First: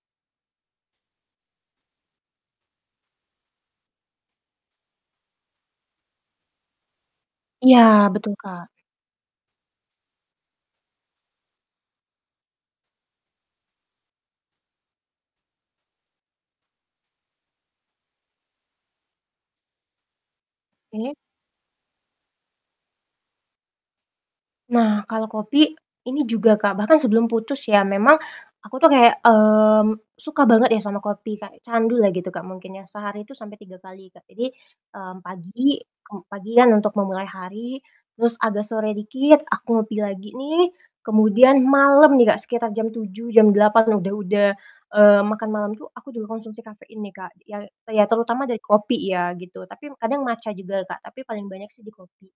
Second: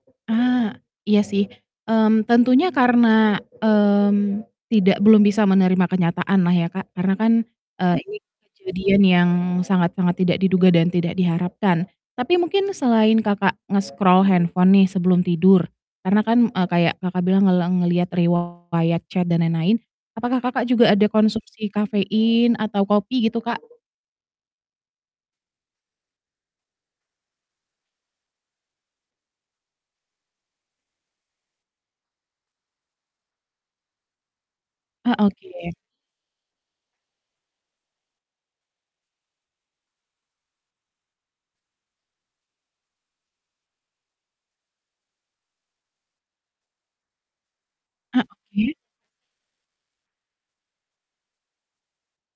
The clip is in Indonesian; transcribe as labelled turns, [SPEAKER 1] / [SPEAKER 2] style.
[SPEAKER 1] Ah. Iya sih, mmm, tentunya karena, mmm, tidak belum bisa menerima kenyataan lah ya Kak. Karena kan,
[SPEAKER 2] Iya,
[SPEAKER 1] eee, ini
[SPEAKER 2] betul Kak.
[SPEAKER 1] kejadian yang sangat sangat tidak diduga dan tidak diharapkan. Tapi mungkin selain Kakak nge-scroll handphone nih sebelum tidur, karena kan, eee, kayak Kakak bilang ngeleng ngelihat riwayat chat, dan lain-lain. Apakah Kakak juga ada
[SPEAKER 2] Oke.
[SPEAKER 1] konsumsi kafein atau kopi gitu Kak?
[SPEAKER 2] Nah, kalau kopi, ini juga Kak. Bahkan sebelum putus ya memang, aku tuh kayak, mmm, suka banget ya sama kopi, kayak candu lah gitu, Kak, mungkin ya. Sehari itu sampai 3 kali. Jadi,
[SPEAKER 1] Ah,
[SPEAKER 2] mmm,
[SPEAKER 1] oke.
[SPEAKER 2] pagi, kem pagian untuk memulai hari, terus agak sore dikit, aku ngopi lagi nih. Kemudian malam nih Kak, sekitar jam 7.00, jam 8.00, udah udah, eee, makan malam tuh, aku juga konsumsi kafein nih Kak, yang ya
[SPEAKER 1] Eee,
[SPEAKER 2] terutama dari
[SPEAKER 1] oke.
[SPEAKER 2] kopi ya gitu, tapi kadang matcha juga Kak, tapi paling banyak sih di kopi.